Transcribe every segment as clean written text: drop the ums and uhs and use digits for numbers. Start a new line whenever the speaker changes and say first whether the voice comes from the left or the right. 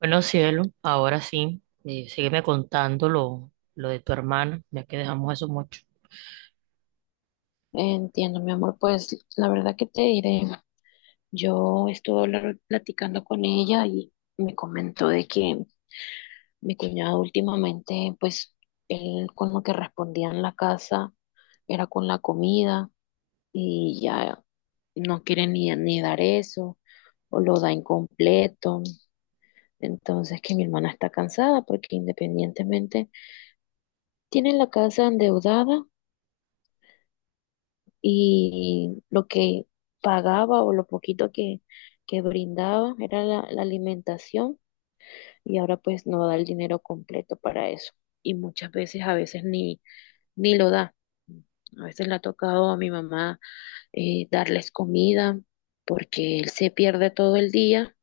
right: Bueno, cielo, ahora sí, sígueme contando lo de tu hermana, ya que dejamos eso mucho.
left: Entiendo, mi amor, pues la verdad que te diré, yo estuve platicando con ella y me comentó de que mi cuñado últimamente, pues él con lo que respondía en la casa era con la comida y ya no quiere ni dar eso o lo da incompleto. Entonces que mi hermana está cansada porque independientemente tiene la casa endeudada y lo que pagaba o lo poquito que brindaba era la alimentación y ahora pues no da el dinero completo para eso y muchas veces a veces ni lo da. A veces le ha tocado a mi mamá darles comida porque él se pierde todo el día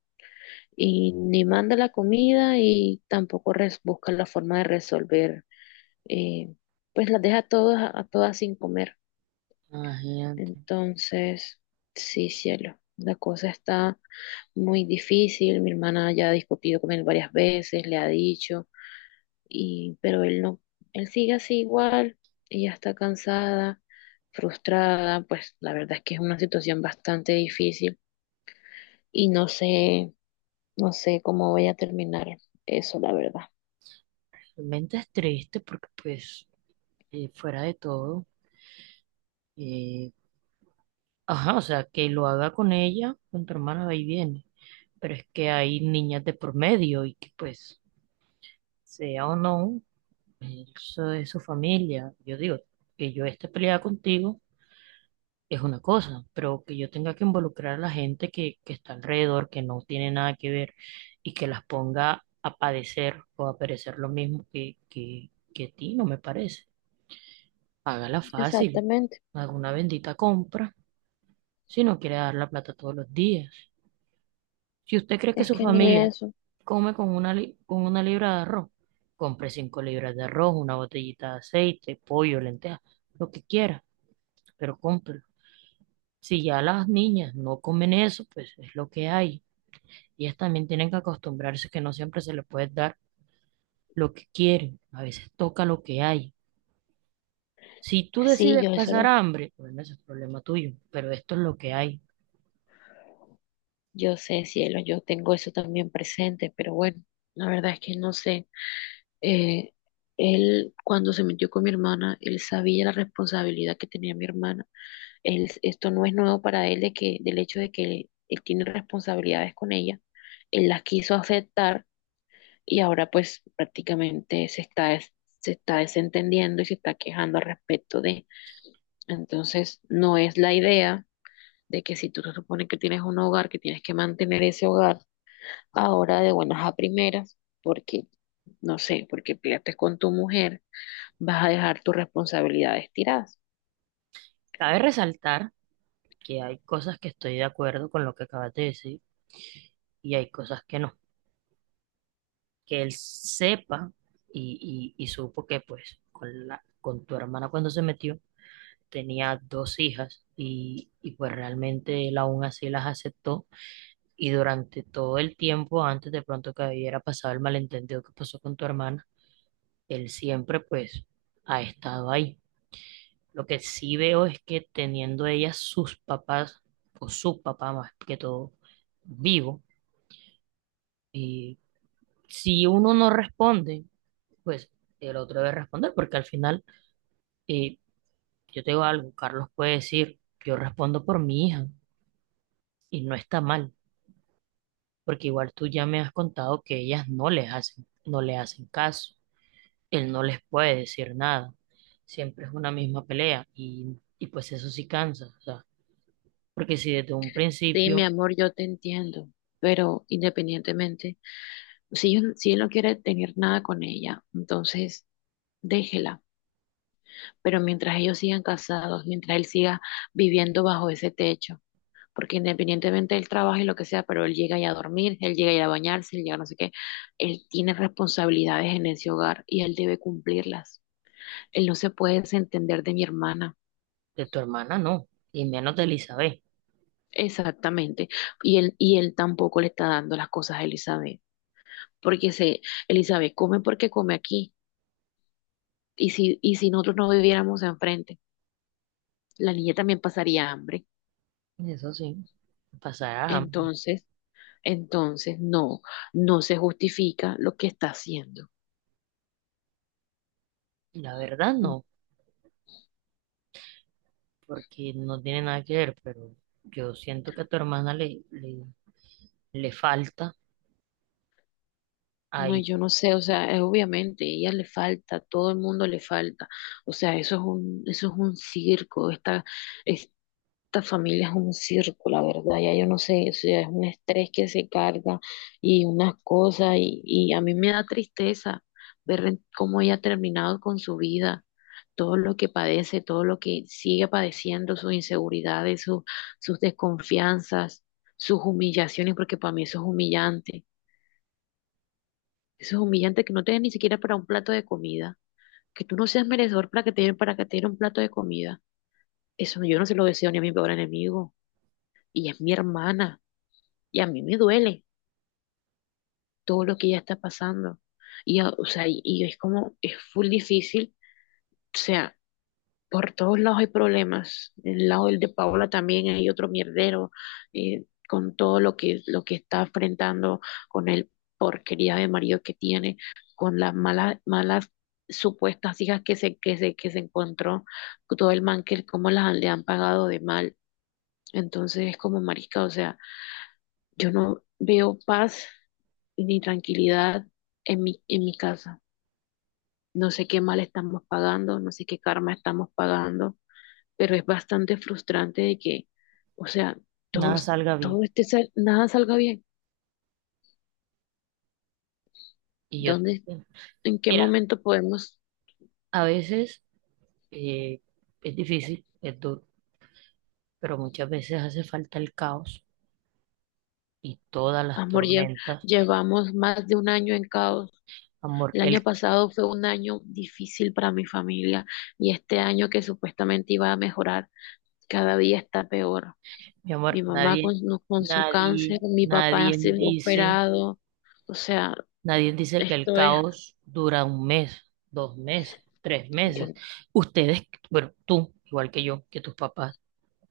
left: y ni manda la comida y tampoco busca la forma de resolver, eh, pues las deja a todas sin comer.
right: Imagínate,
left: Entonces, sí, cielo, la cosa está muy difícil. Mi hermana ya ha discutido con él varias veces, le ha dicho, y, pero él no, él sigue así igual. Ella está cansada, frustrada, pues la verdad es que es una situación bastante difícil y no sé, no sé cómo voy a terminar eso, la verdad.
right: realmente es triste porque pues fuera de todo, eh, ajá, o sea, que lo haga con ella, con tu hermana va y viene, pero es que hay niñas de por medio y que pues, sea o no, eso es su familia. Yo digo que yo esté peleada contigo es una cosa, pero que yo tenga que involucrar a la gente que está alrededor, que no tiene nada que ver y que las ponga a padecer o a perecer lo mismo que a ti, no me parece. Hágala fácil,
left: Exactamente,
right: haga una bendita compra si no quiere dar la plata todos los días. Si usted cree que
left: es
right: su
left: que ni
right: familia
left: eso.
right: come con una, con una libra de arroz, compre cinco libras de arroz, una botellita de aceite, pollo, lentejas, lo que quiera, pero compre. Si ya las niñas no comen eso, pues es lo que hay. Ellas también tienen que acostumbrarse que no siempre se les puede dar lo que quieren. A veces toca lo que hay. Si tú
left: Sí,
right: decides
left: yo eso
right: pasar
left: lo,
right: hambre, bueno, ese es problema tuyo, pero esto es lo que hay.
left: yo sé, cielo, yo tengo eso también presente, pero bueno, la verdad es que no sé. Eh, él, cuando se metió con mi hermana, él sabía la responsabilidad que tenía mi hermana. Él, esto no es nuevo para él de que, del hecho de que él tiene responsabilidades con ella. Él las quiso aceptar y ahora pues prácticamente se está, se está desentendiendo y se está quejando al respecto de. Entonces, no es la idea de que si tú se supone que tienes un hogar, que tienes que mantener ese hogar ahora de buenas a primeras, porque, no sé, porque peleaste con tu mujer vas a dejar tus responsabilidades tiradas.
right: Cabe resaltar que hay cosas que estoy de acuerdo con lo que acabas de decir y hay cosas que no. Que él sepa y supo que pues con la, con tu hermana cuando se metió tenía dos hijas y pues realmente él aún así las aceptó. Y durante todo el tiempo, antes de pronto que hubiera pasado el malentendido que pasó con tu hermana, él siempre pues ha estado ahí. Lo que sí veo es que teniendo ella sus papás, o su papá más que todo, vivo, y si uno no responde, pues el otro debe responder, porque al final, eh, yo te digo algo, Carlos puede decir, yo respondo por mi hija, y no está mal, porque igual tú ya me has contado que ellas no les hacen, no le hacen caso, él no les puede decir nada. Siempre es una misma pelea y pues eso sí cansa, o sea, porque si desde un
left: Sí, mi
right: principio
left: amor, yo te entiendo, pero independientemente, si, si él no quiere tener nada con ella, entonces déjela. Pero mientras ellos sigan casados, mientras él siga viviendo bajo ese techo, porque independientemente él trabaje lo que sea, pero él llega ya a dormir, él llega ya a bañarse, él llega a no sé qué, él tiene responsabilidades en ese hogar y él debe cumplirlas. Él no se puede desentender de mi hermana.
right: de tu hermana no, y menos de Elizabeth,
left: Exactamente. Y él tampoco le está dando las cosas a Elizabeth, porque se, Elizabeth come porque come aquí. Y si nosotros no viviéramos enfrente, la niña también pasaría hambre.
right: eso sí, pasarás hambre.
left: Entonces, entonces no, no se justifica lo que está haciendo.
right: La verdad
left: Mm.
right: no, porque no tiene nada que ver, pero yo siento que a tu hermana le falta
left: No,
right: ahí,
left: yo
right: pues,
left: no sé, o sea, es obviamente, ella le falta, todo el mundo le falta. O sea, eso es un circo, está, esta familia es un circo, la verdad, ya yo no sé, o sea, es un estrés que se carga y unas cosas, y a mí me da tristeza ver cómo ella ha terminado con su vida, todo lo que padece, todo lo que sigue padeciendo, sus inseguridades, sus desconfianzas, sus humillaciones, porque para mí eso es humillante que no te den ni siquiera para un plato de comida, que tú no seas merecedor para que te den, para que te den un plato de comida, eso yo no se lo deseo ni a mi peor enemigo, y es mi hermana. Y a mí me duele todo lo que ella está pasando. Y, o sea, y es como, es full difícil. O sea, por todos lados hay problemas. El lado del de Paola también hay otro mierdero con todo lo que está enfrentando, con el porquería de marido que tiene, con las malas, malas supuestas hijas que se, que se, que se encontró, todo el man que cómo le han pagado de mal. Entonces es como marisca, o sea. Yo no veo paz ni tranquilidad en mi casa. No sé qué mal estamos pagando, no sé qué karma estamos pagando, pero es bastante frustrante de que, o sea,
right: nada
left: todos,
right: salga
left: todo
right: bien.
left: este, nada salga bien.
right: Y yo te
left: ¿Dónde,
right: entiendo.
left: en qué
right: Mira,
left: momento podemos,
right: a veces eh, es difícil, es duro, pero muchas veces hace falta el caos y todas las
left: amor,
right: tormentas.
left: llevamos más de un año en caos?
right: Amor,
left: El
right: el,
left: año pasado fue un año difícil para mi familia y este año que supuestamente iba a mejorar, cada día está peor.
right: mi
left: Mi
right: amor,
left: mamá
right: nadie,
left: con, con su
right: nadie,
left: cáncer, mi papá ha
right: nadie
left: sido
right: dice,
left: operado, o sea,
right: nadie dice que el
left: esto es,
right: caos dura un mes, dos meses, tres meses.
left: yo-
right: Ustedes, bueno, tú, igual que yo, que tus papás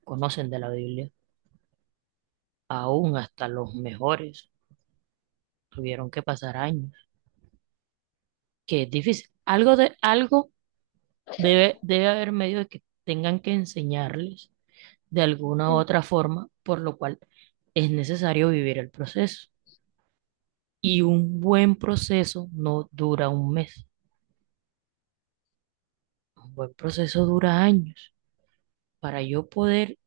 right: conocen de la Biblia, aún hasta los mejores tuvieron que pasar años, que es difícil. Algo debe, debe haber medio de que tengan que enseñarles de alguna u otra forma, por lo cual es necesario vivir el proceso. Y un buen proceso no dura un mes, un buen proceso dura años. Para yo poder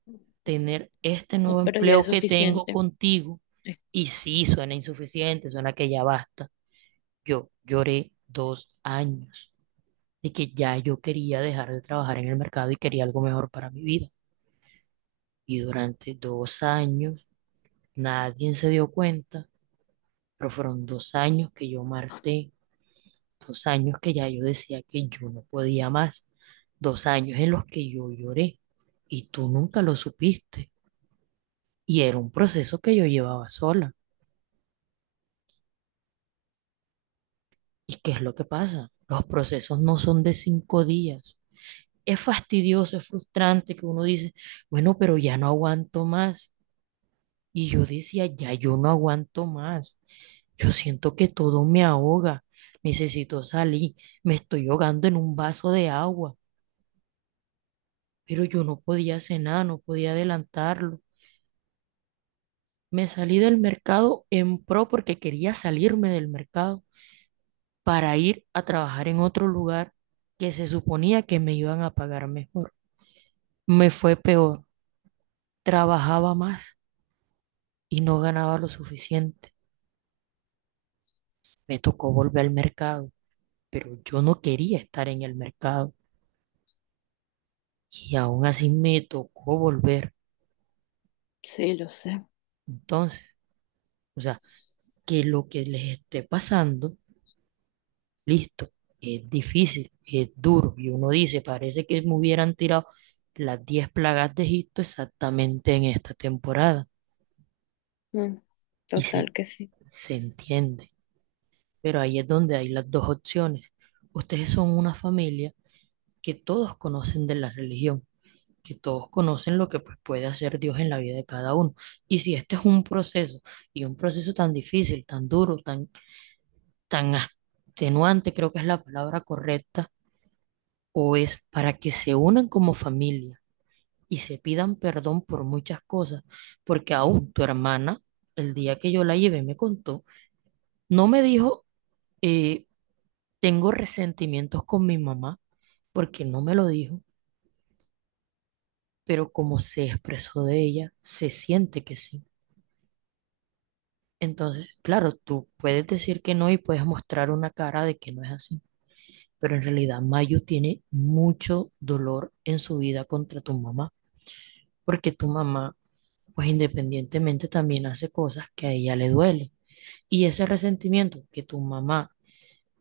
right: tener este
left: no,
right: nuevo
left: pero ya es
right: empleo que tengo
left: suficiente.
right: contigo,
left: Es-
right: y sí, suena insuficiente, suena que ya basta, yo lloré dos años de que ya yo quería dejar de trabajar en el mercado y quería algo mejor para mi vida. Y durante dos años nadie se dio cuenta, pero fueron dos años que yo marté, dos años que ya yo decía que yo no podía más, dos años en los que yo lloré y tú nunca lo supiste. Y era un proceso que yo llevaba sola. ¿Y qué es lo que pasa? Los procesos no son de cinco días. Es fastidioso, es frustrante que uno dice, bueno, pero ya no aguanto más. Y yo decía, ya yo no aguanto más. Yo siento que todo me ahoga. Necesito salir. Me estoy ahogando en un vaso de agua. Pero yo no podía hacer nada, no podía adelantarlo. Me salí del mercado en pro porque quería salirme del mercado para ir a trabajar en otro lugar que se suponía que me iban a pagar mejor. Me fue peor. Trabajaba más y no ganaba lo suficiente. Me tocó volver al mercado, pero yo no quería estar en el mercado y aún así me tocó volver.
left: sí, lo sé.
right: Entonces, o sea, que lo que les esté pasando, listo, es difícil, es duro. Y uno dice, parece que me hubieran tirado las 10 plagas de Egipto exactamente en esta temporada.
left: Mm,
right: Y
left: total
right: se,
left: que sí.
right: se entiende. Pero ahí es donde hay las dos opciones. Ustedes son una familia que todos conocen de la religión, que todos conocen lo que pues, puede hacer Dios en la vida de cada uno. Y si este es un proceso, y un proceso tan difícil, tan duro, tan extenuante, creo que es la palabra correcta, o es para que se unan como familia y se pidan perdón por muchas cosas, porque aún tu hermana, el día que yo la llevé, me contó, no me dijo, eh, tengo resentimientos con mi mamá, porque no me lo dijo, pero como se expresó de ella, se siente que sí. Entonces, claro, tú puedes decir que no y puedes mostrar una cara de que no es así, pero en realidad Mayu tiene mucho dolor en su vida contra tu mamá, porque tu mamá, pues independientemente, también hace cosas que a ella le duele. Y ese resentimiento que tu mamá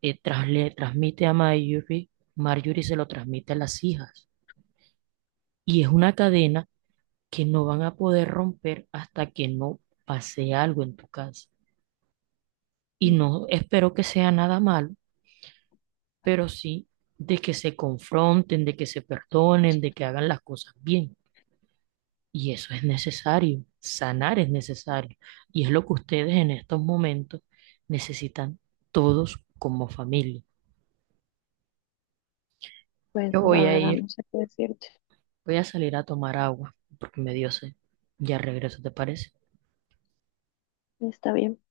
right: le transmite a Marjorie, Marjorie se lo transmite a las hijas. Y es una cadena que no van a poder romper hasta que no pase algo en tu casa. Y
left: Mm.
right: no espero que sea nada malo, pero sí de que se confronten, de que se perdonen, de que hagan las cosas bien. Y eso es necesario, sanar es necesario. Y es lo que ustedes en estos momentos necesitan todos como familia.
left: Pues
right: Yo
left: la
right: voy a
left: verdad
right: ir,
left: no sé qué decirte.
right: voy a salir a tomar agua porque me dio sed. Ya regreso, ¿te parece?
left: Está bien.